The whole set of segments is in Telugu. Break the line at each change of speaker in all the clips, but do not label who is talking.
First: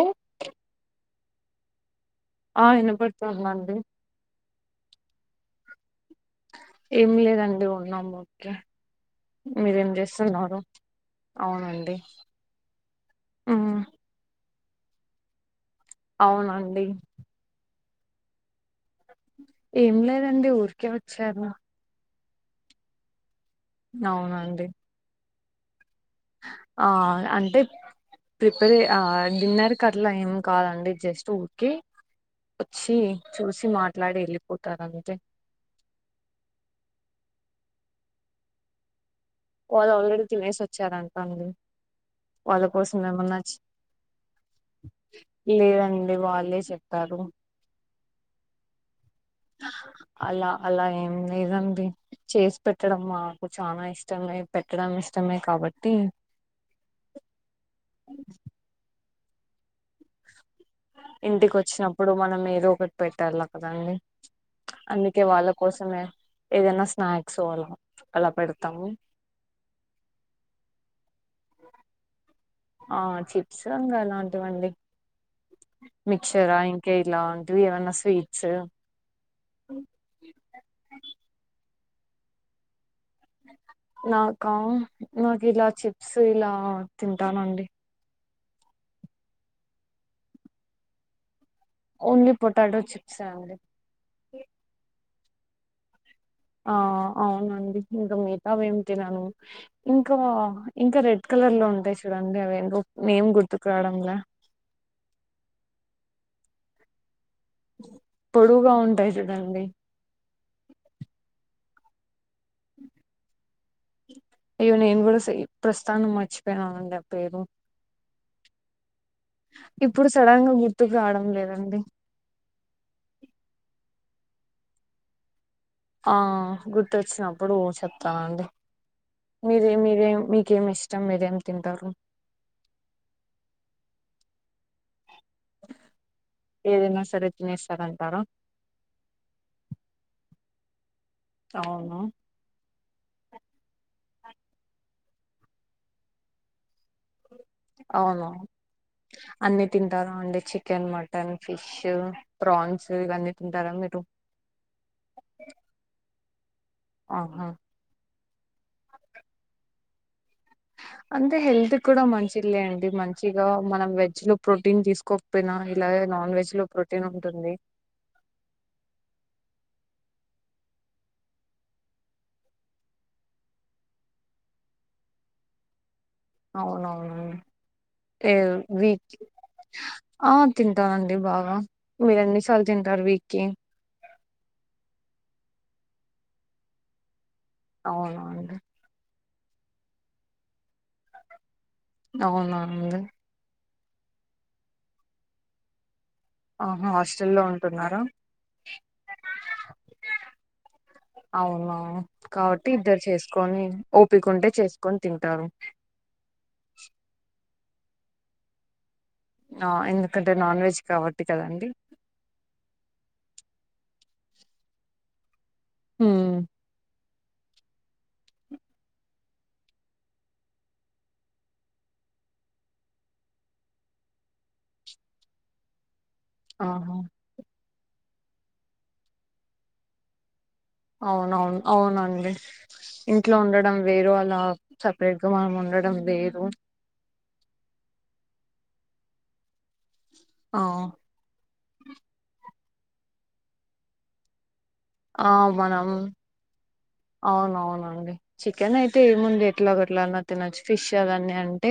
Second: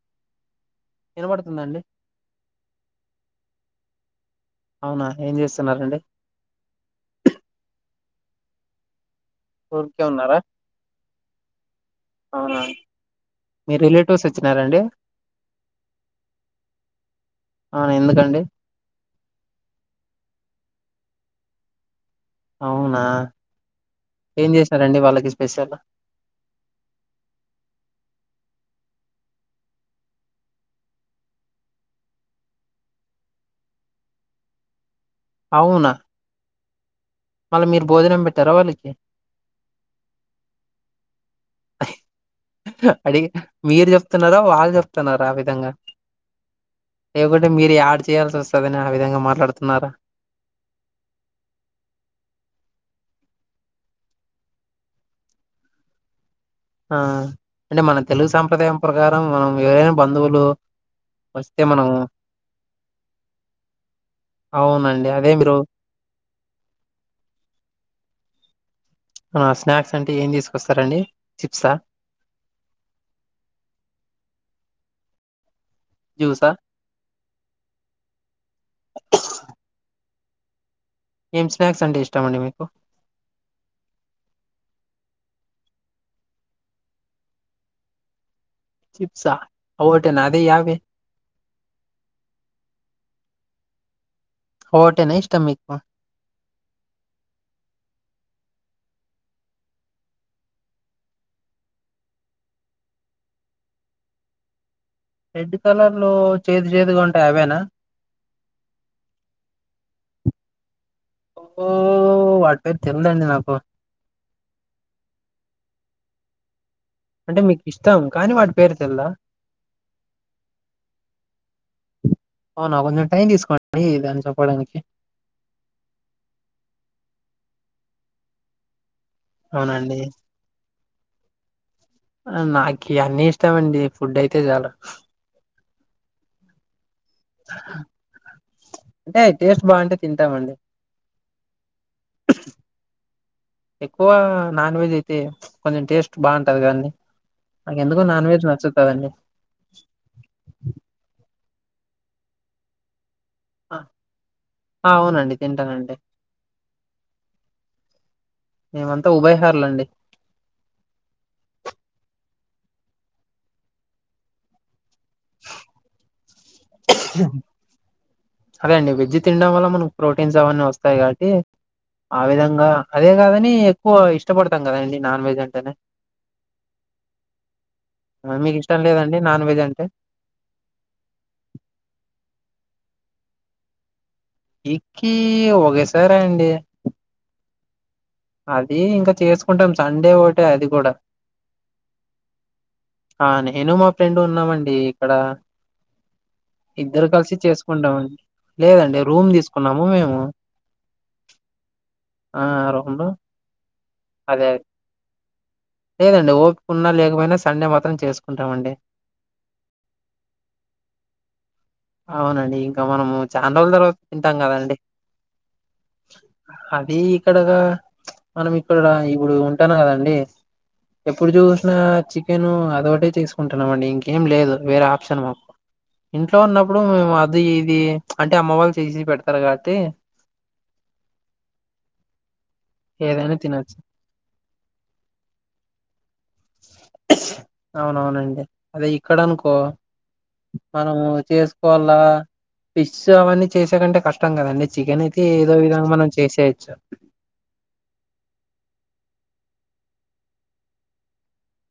ఓ
వినపడుతుందండి
ఆ వినపడుతుందండి
అవునా ఏం చేస్తున్నారండి
ఏం లేదండి ఉన్నాం ఓకే మీరేం
ఊరికే ఉన్నారా
చేస్తున్నారు అవునండి
ఆ హా
ఆ
మీ రిలేటివ్స్ వచ్చినారండి
అవునండి
అవును ఎందుకండి
ఏం లేదండి ఊరికే వచ్చారు
అవునా ఏం
అవునండి
చేశారండి వాళ్ళకి స్పెషల్
ఆ అంటే ప్రిపేర్ ఆ డిన్నర్ కట్లా ఏం కాలండి జస్ట్ ఊకే వచ్చి చూసి మాట్లాడి వెళ్ళిపోతారు అంతే
అవునా మళ్ళీ మీరు భోజనం పెట్టారా వాళ్ళకి
వాళ్ళు ఆల్రెడీ తినేసి వచ్చారంట అండి వాళ్ళ కోసం
అడిగి
ఏమన్నా చే-
మీరు చెప్తున్నారో వాళ్ళు చెప్తున్నార ఆ విధంగా
లేదండి వాళ్ళే చెప్పారు
ఎవలు అంటే మీరు యాడ్ చేయాల్సి వస్తుందని ఆ విధంగా మాట్లాడుతున్నారా
అలా అలా ఏం లేదండి చేసి పెట్టడం మాకు చాల ఇష్టమే పెట్టడం ఇష్టమే కాబట్టి
ఆ అంటే మన తెలుగు సాంప్రదాయం ప్రకారం మనం ఎవరైనా బంధువులు
ఇంటికి
వస్తే మనం
వచ్చినప్పుడు మనం ఏదో ఒకటి పెట్టలా కదండి
అవునండి
అందుకే
అదే
వాళ్ళ
మీరు
కోసమే ఏదైనా స్నాక్స్ ఓ అలా పెడతాము
స్నాక్స్ అంటే ఏం తీసుకొస్తారండి చిప్సా
ఆ చిప్స్ ఇంకా అలాంటి వండి
జ్యూసా
మిక్సరా ఇంకా కేయలాంటివి ఏమన్నా స్వీట్స్
ఏం స్నాక్స్ అంటే ఇష్టం అండి మీకు
నాకా నాకు ఇలా చిప్స్ ఇలా తింటానండి
చిప్సా ఒకటనా అదే యావే
ఓన్లీ పొటాటో చిప్స్ అండి
ఓటేనా ఇష్టం మీకు
ఆ అవునండి ఇంకా మిగతా ఏమి తినను ఇంకా ఇంకా రెడ్ కలర్లో ఉంటాయి చూడండి అవి ఎందో నేమ్ గుర్తుకు రావడంలా
రెడ్ కలర్ లో చేదు చేదుగా ఉంటాయి అవేనా
పొడువుగా ఉంటాయి చూడండి
ఓ వాటి పేరు తెలిదండి నాకు
అయ్యో నేను కూడా సె ప్రస్థానం మర్చిపోయినానండి అప్
అంటే మీకు ఇష్టం కానీ వాటి పేరు తెల్దా
ఇప్పుడు సడన్ గా గుర్తుకు రావడం లేదండి
అవునా కొంచెం టైం తీసుకోండి దాన్ని చెప్పడానికి
ఆ గుర్తుొచ్చినప్పుడు చెప్తానండి మీరే
అవునండి
మీరే మీకేమి ఇష్టం ఇష్టం మీరేం తింటారు
నాకు అన్ని ఇష్టమ అండి ఫుడ్ అయితే చాలు
ఏదైనా సరే తినస్తారంటార
అంటే టేస్ట్ బాగుంటే తింటామండి
అవును
ఎక్కువ నాన్ వెజ్ అయితే కొంచెం టేస్ట్ బాగుంటది కదండి నాకు ఎందుకొ నాన్
అవును
వెెజ్ నచ్చుతదండి
అన్ని తింటాను అండి చికెన్ మటన్ ఫిష్ ప్రాన్స్ ఇవన్నీ తింటార మీరు
అవునండి తింటానండి
అవునా
మేమంతా ఉభయహార్లండి
అంటే హెల్త్ కూడా మంచిదిలే అండి మంచిగా మనం వెజ్ లో ప్రోటీన్ తీసుకు కోకపోయినా ఇలాగే నాన్ వెజ్ లో ప్రోటీన్ ఉంటుంది
అదే అండి వెజ్ తినడం వల్ల మనకు ప్రోటీన్స్ అవన్నీ వస్తాయి కాబట్టి ఆ విధంగా అదే కాదని ఎక్కువ ఇష్టపడతాం కదండి నాన్ వెజ్ అంటేనే
అవునవును
ఆ,
ఏ
మీకు ఇష్టం లేదండి
వీక్లీ
నాన్ వెజ్ అంటే
ఆ తింటానండి బాగా మీరు ఎన్నిసార్లు తింటారు వీక్ కి
వీక్ కి ఒకసారే అండి
అవును
అది ఇంకా చేసుకుంటాం సండే ఒకటే అది కూడా
అవునా అండీ
ఆహ నేను మా ఫ్రెండ్ ఉన్నామండి ఇక్కడ
ఆహా
ఇద్దరు కలిసి
హాస్టల్లో ఉంటున్నారా
చేసుకుంటామండి లేదండి రూమ్ తీసుకున్నాము మేము
అవునా
ఆ
కాబట్టి
రూమ్
ఇద్దరు
లో
చేసుకొని ఓపిక ఉంటే
అదే
చేసుకొని తింటారు
లేదండి ఓపికున్నా లేకపోయినా సండే మాత్రం చేసుకుంటామండి
ఆ ఎందుకంటే నాన్ వెజ్ కాబట్టి కదండి
అవునండి ఇంకా మనము చానా రోజుల తర్వాత తింటాం కదండి
హ్మ్,
అదీ ఇక్కడగా ప్చ్ మనం ఇక్కడ ఇప్పుడు ఉంటాను కదండి ఎప్పుడు చూసినా చికెన్ అది ఒకటే చేసుకుంటున్నాం అండి ఇంకేం లేదు వేరే ఆప్షన్ మాకు ఇంట్లో ఉన్నప్పుడు
ఆహా
ఉమ్ అది ఇది అంటే అమ్మ వాళ్ళు చేసి పెడతారు కాబట్టి
అవునవును అవునండి
ఏదైనా
ఇంట్లో
తినొచ్చు
ఉండడం వేరు అలా సపరేట్ గా మనం ఉండడం వేరు
అవునవునండి అదే ఇక్కడ అనుకో
ఆ
మనము చేసుకోవాల్ల ఫిష్ అవన్నీ చేసే కంటే కష్టం కదండి చికెన్ అయితే ఏదో విధంగా మనం చేసేయచ్చు
అవునవును అవునండి చికెన్ అయితే ఏముంది ఎట్లోగట్లా అన్నా తినచ్చు ఫిష్ అవన్నీ అంటే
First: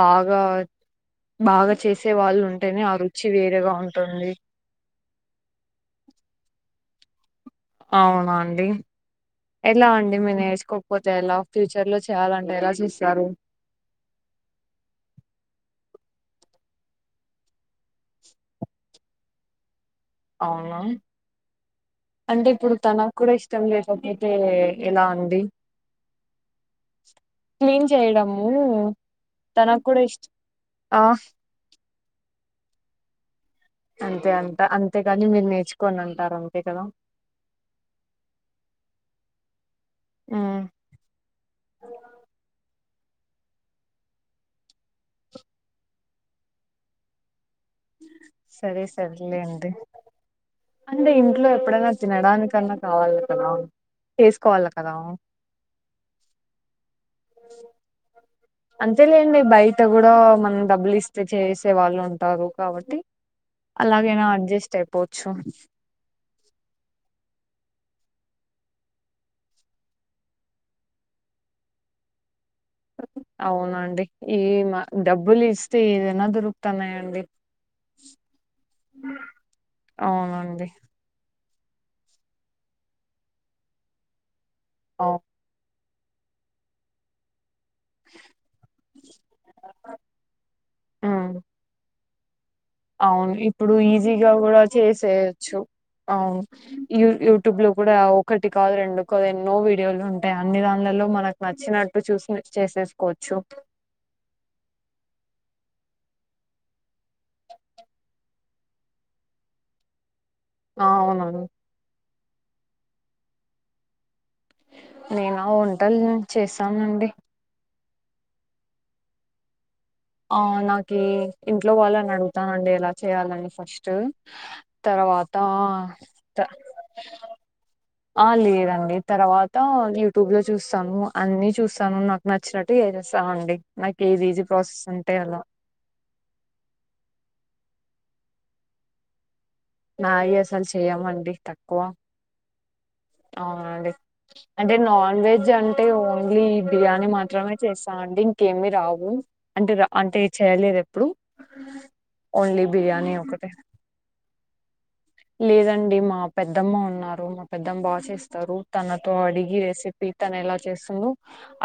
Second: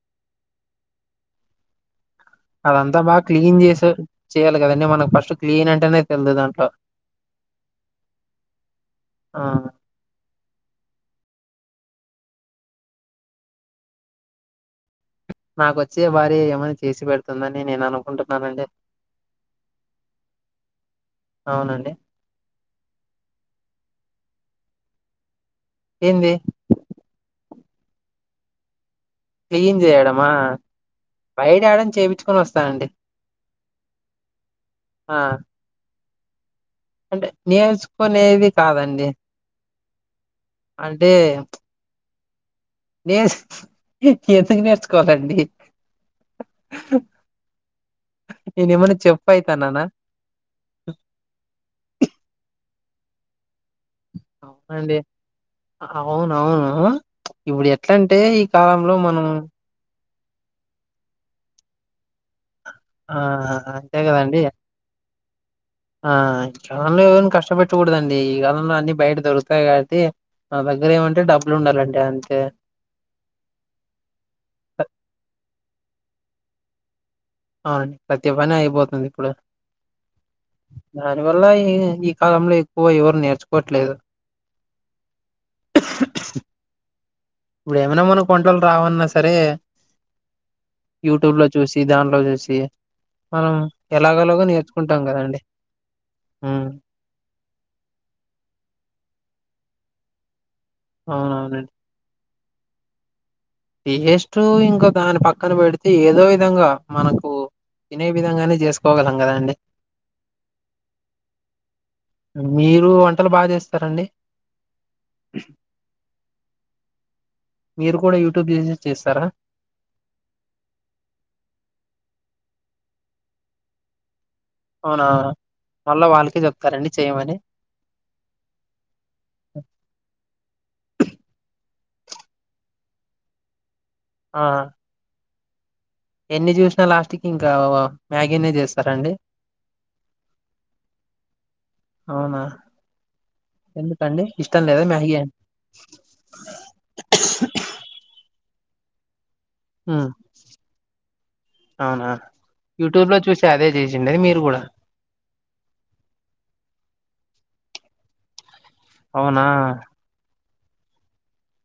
బాగా బాగా చేసే వాళ్ళు ఉంటే
అదంతా బాగా క్లీన్ చేసె చేయాలి కదండి మనకు ఫస్ట్ క్లీన్ అంటేనే తెలిదు దాంట్లో
అవునా అండి
ఆ
ఎలా అండి మీరు నేర్చుకో పోతే ఎలా ఫ్యూచర్ లో చేయాలంటే ఎలా చేస్తారు
నాకొచ్చే భార్య ఏమైనా చేసి పెడుతుందని నేను అనుకుంటున్నానండి
అవునా
అవునండి
అంటే ఇప్పుడు తనకు కూడా ఇష్టం లేకపోతే ఎలా అండీ
ఏందీ
క్లీన్ చేయడము
క్లీన్
తనకు కూడా
చేయడమా
ఇష్టం ఆ
బయట యాడన్నా చేయించుకొని వస్తానండి
అంతే అంట
ఆ
అంతేగాని మీరు నేర్చుకోను అంటారు అంతే కదా
అంటే నేర్చుకునేది కాదండి
హ్మ్
నేను ఎందుకు నేర్చుకోవాలండి నేను
సరే
ఏమైనా చెఫ్
సరేలేండి
అయితన్నానా
అంటే ఇంట్లో ఎప్పుడైనా తినడానికన్నా కావాలి కదా చేసుకోవాలి కదా
అవునండి అవునవును ఇప్పుడు ఎట్లాంటే
అంతేలేండి బయట కూడా మనం డబ్బులు ఇస్తే చేసే వాళ్ళు ఉంటారు కాబట్టి
ఆ అంతే
అలాగేనా
కదండి
అడ్జస్ట్ అయిపోవచ్చు
ఆ [unintelligible] కష్టపెట్టకూడదండి ఈ కాలంలో అన్ని బయట దొరుకుతాయి కాట్టి నా దగ్గర ఏమంటే డబ్బులూండాలండి అంతే
అవునండి ఈ మా డబ్బులీస్తే ఏదైనా దొరుకుతన్నాయండి
అవునండి ప్రతి పని అయిపోతుంది ఇప్పుడు
అవునండి
దాని వల్ల ఈ ఈ కాలంలో ఎక్కువ ఎవరు నేర్చుకోట్లేదు
అ
[unintelligible] [inaudible] ఏమైనా మనకి వంటలు రావన్నా సరే
ఉమ్
యూట్యూబ్ లో చూసి ప్రైవసీ
అవును ఇప్పుడు ఈజీగా గూడా
కదండి
చేసేయొచ్చు అవును
ఉమ్
యూ యూట్యూబ్లో కూడా ఒకటి కాదు రెండు కాదు ఎన్నో వీడియోలు ఉంటాయి అంటే అన్ని దాన్లలో మనక్
అవునవునండి
నచ్చినట్టు చూసి చేసేస్ కోవచ్చు
టేస్టూ ఇంకో దాని పక్కన పెడితే ఏదో విధంగా మనకు తినే విధంగానే చేస్ కోగలం కదాండి
అవును
మీరు వంటలు బా చేస్తారండి
నేనా వంటల్ చేశానండి
మీరు కూడా యూట్యూబ్ చూసి చేస్తారా
అవున్ నాకి ఇంట్లో వాళ్ళనడుగుతానండి ఎలా చేయాలని ఫస్టు
అవునా
తర్వాత
మళ్ళా వాళ్ళకే
త
చెప్తారండి చేయమని
ఆ లేదండి తర్వాత యూటుబ్ లో చూస్తాను అన్ని చూస్తాను నాక్ నచ్చినట్టు ఏసేస్తా అండి నాక్ ఏది
ఆ
ఈజీ ప్రాసెస్ ఉంటే అలా
ఎన్ని చూసినా లాస్ట్ కి ఇంకా మ్యాగీనే చేస్తారా అండి
మాగి అసల్ చేయమండి తక్కువ
అవున
అవునండి అంటే
లేదా మ్యాగీ
నోన్ వెజ్ అంటే ఓన్లీ బిర్యానీ మాత్రమే చేస్తా అండి ఇంకేమి రావు అంటే ర
ఉమ్
అంటే చేయలేదేప్పుడు
అవునా
ఓన్లీ
యూట్యూబ్
బిర్యానీ
లో చూసి
ఒకటే
అదే చేసిండేది మీరు కూడా
లేదండి మా పెద్దమ్మ ఉన్నారు మా పెద్దమ్మ బా చేస్తారు తనతో
అవునా
అడిగి ఏసి పీతనెలా చేస్తుందో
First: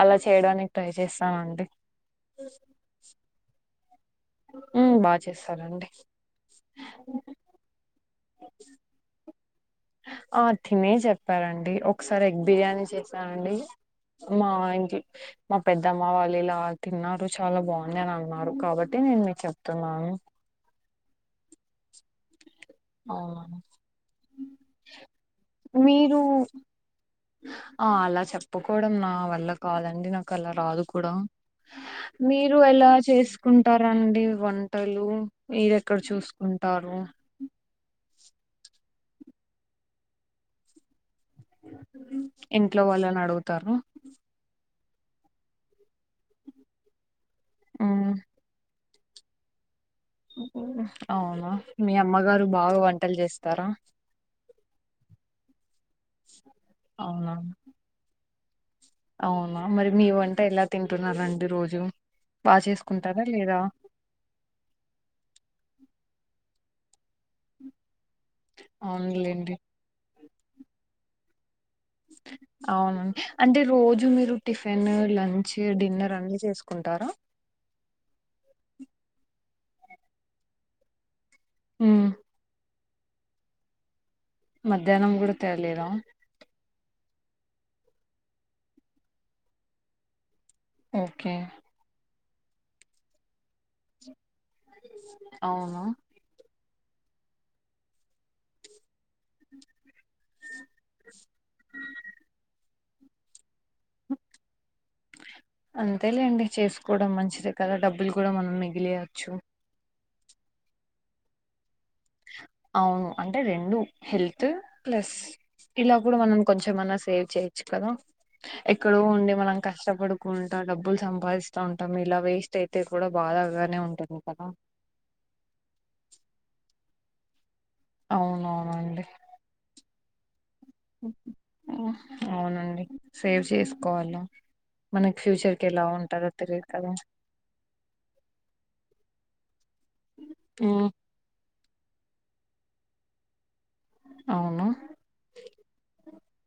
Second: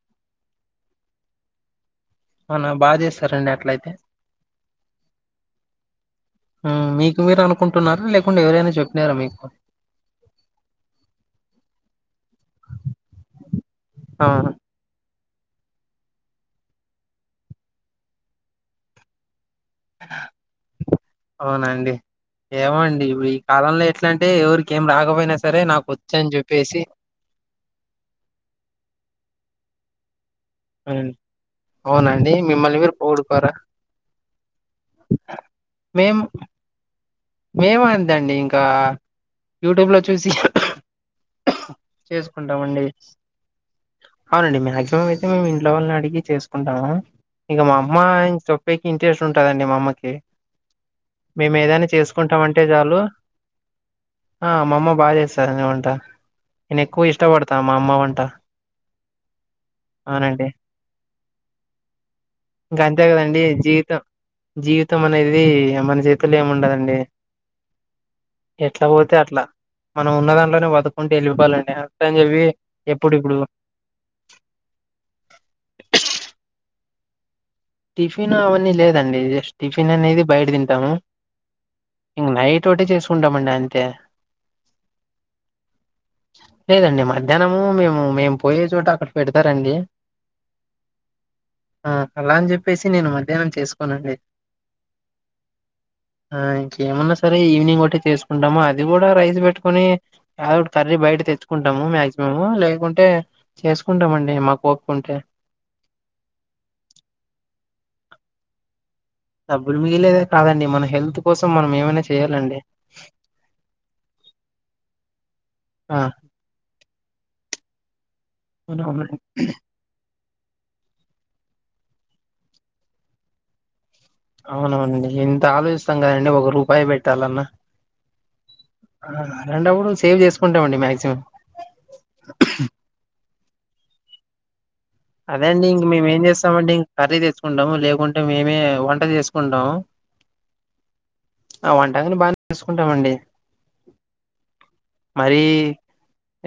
అలా చేయడానికి ట్రై చేస్తానండి
అవునా బా చేస్తారండి అట్లయితే
హూ బా చేస్తారండి
హు మీకు మీరు అనుకుంటున్నారా లేకుంటే ఎవరైనా చెప్పినారా మీకు
ఆ తినే చెప్పారండి ఒకసారి ఎగ్ బిర్యానీ చేసానండి
ఆ
మా ఆయన్కి మా పెద్దమ్మ వాళ్ళు ఇలా తిన్నారు చాలా బాంది అని అన్నారు కాబట్టి నేన్ మీక్ చెప్తున్నాను
అవునా అండి ఏమో అండి ఇప్పుడు ఈ
అవునా
కాలంలో ఎట్లంటే ఎవరికి ఏం రాకపోయినా సరే నాకొచ్
మీరు
అన్ చెప్పేసి
ఆ అలా చెప్పకోడం నా వల్ల కాదండి నాకలా రాదు కూడా
ఉమ్, అవునండి
మీరు
మిమ్మల్ని
ఎలా చేస్
పోగొడుకోరా
కుంటారండి వంటలు మీరెక్కడ
మేము
చూసుకుం టారు
మేము అంతండి ఇంకా యూటూబ్ లో చూసి
ఇంట్లో
చేస్కుంటామండి
వాళ్ళని అడుగుతారు
అవునండి మాక్సిమం అయితే మేము ఇంట్లో వాళ్ నడిగి చేస్ కుంటాము ఇక మా అమ్మ
మ్మ్
చే ప్పేకి ఇంట్రెస్ట్ ఉంటదండి మామ్మకి
ఊహు అవునా మీ అమ్మగారు
అంటే
బాగ్
చాలు
వంటల్ చేస్తారా
ఆ మా అమ్మ బా చేస్తార నే వంట నే నెక్కువ
అవునా
ఇష్టపడతా మా అమ్మ వంట
అవునా మరి మీ వంట
అవునండి
ఎలా తింటున్న రండి రోజు బా చేస్
ఇంకా అంతే
కుంటారా
కదండి
లేదా
జీవితం జీవితం అనేది మన చేతుల్లో ఏమ్ ఉండదండి ఎట్లా పోతే అట్లా
అవునులేండి
మనం ఉన్న దాంట్లోనే బతుకుంటు వెళ్ళిపోవాలండి అని చెప్పి
అవును
ఎప్పుడు ఇప్పుడు
అంటే రోజు మీరు టిఫిన్ లంచ్ డిన్నర్ అన్ని చేసుకుంటారు
టిఫిన్ అవన్నీ లేదండి జస్ట్ టిఫిన్ అనేది బయట తింటాము
హ్మ్
నైట్ ఒకటే చేసుకుంటామండి అంతే
మధ్యాహ్నం కూడా తాలేరా
లేదండి మధ్యాహ్నము మేము మేము పోయే చోట అక్కడ పెడతారండి
ఓకే
ఆ అలా అని చెప్పేసి నేను మధ్యాహ్నం చేసుకోనండి
అవునా
ఆ ఇంకేమన్నా సరే ఈవినింగ్ ఒకటి చేసుకుంటాము అది కూడా రైస్ పెట్టుకొని యాదో ఒకటి కర్రీ బయట తెచ్చుకుంటాము మాక్సిమం లేకుంటే చేసుకుంటాం అండి మాకు ఓపిక ఉంటే
అంతేలేండి చేసుకోవడం మంచిదే కదా డబ్బులు కూడా మనం మిగిలియచ్చు
డబ్బులు మిగిలిలేదే కాదండి మన హెల్త్ కోసం మనం ఏమైనా చేయాలండి
అవును అంటే రెండు హెల్త్ ప్లస్ ఇలా
ఆ
కూడా మనం కొంచమన్నా సేవ్ చేయచ్చు కదా ఎక్కడో
అవునవునండి
ఉండి మనం కష్టపడు కుంటా డబ్బులు సంపాదిస్త ఉంటాం ఇలా వేస్ట్ అయితే కూడా బాధాగానే ఉంటుం
అవునువును ఎంత ఆలోచిస్తాం కదండి ఒక రూపాయి పెట్టాలన్న
అవునవునండి
ఆ అలాంటప్పుడు సేవ్ చేసుకుంటామండి మాక్సిమం
అ అవునండి సేవ్ చేసుకోవాల
అదే అండి ఇంక మేము ఏం చేస్తాం
తెలియదు
అంటే ఇంక
కదా
కర్రీ తెచ్చుకుంటాము లేకుంటే మేమే వంట తీసుకుంటాము
హ్మ్
ఆ వంటగాని బానే చేసుకుంటామండి
అవునా
మరీ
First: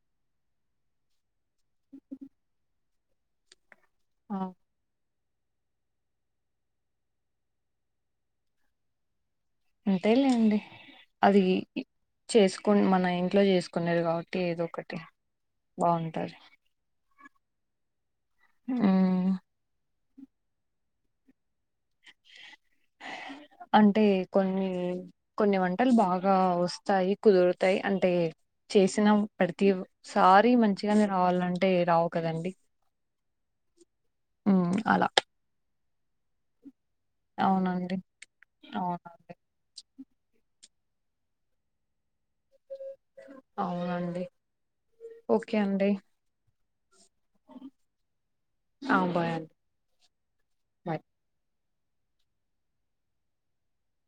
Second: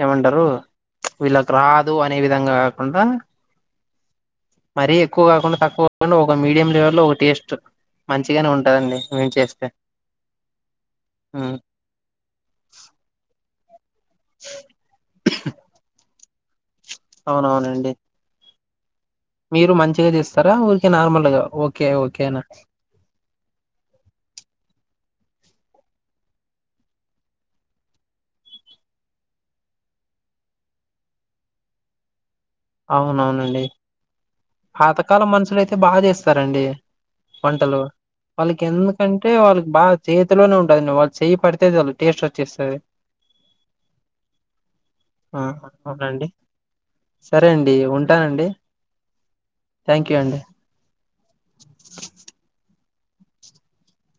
ఏమంటారు వీళ్ళకి రాదు అనే విధంగా కాకుండా
ఆ
మరీ ఎక్కువ కాకుండా తక్కువ కాకుండా ఒక మీడియం లెవెల్ లో ఒక టేస్ట్ మంచిగానే ఉంటదండి మేం చేస్తే
అంతేలేండి అది
ఉమ్
చేసుకోన్ మన ఇంట్లో చేసుకునేది కా టి ఏదో ఒకటి బాగుంటది
అవునువునండి
ఆ
మీరు మంచిగా చేస్తారా ఊరికే నార్మల్ గా ఓకే ఓకేనా
అంటే కొన్ని కొన్ని వంటలు బాగా వస్తాయి కుదురుతాయి అంటే చేసిన ప్రతిసారి మంచిగానే రావాలంటే రావు కదండి
అవునువునండి
మ్మ్ అలా
పాతకాలం మనుషులుయితే బా చేస్తారండి వంటలు
అవునండి
వాళ్ళకి ఎందుకంటే
అవునండి
వాళ్ళకి బా చేతిలోనే ఉంటదండి వాళ్ళు చేయి పడితే చాలు టేస్ట్ వచ్చేస్తది
అవునండి
ఆ
ఓకే అండి
అవునండి సరే అండి ఉంటానండి
ఆ బాయ్ అం
థాంక్ యూ అండి [inaudible]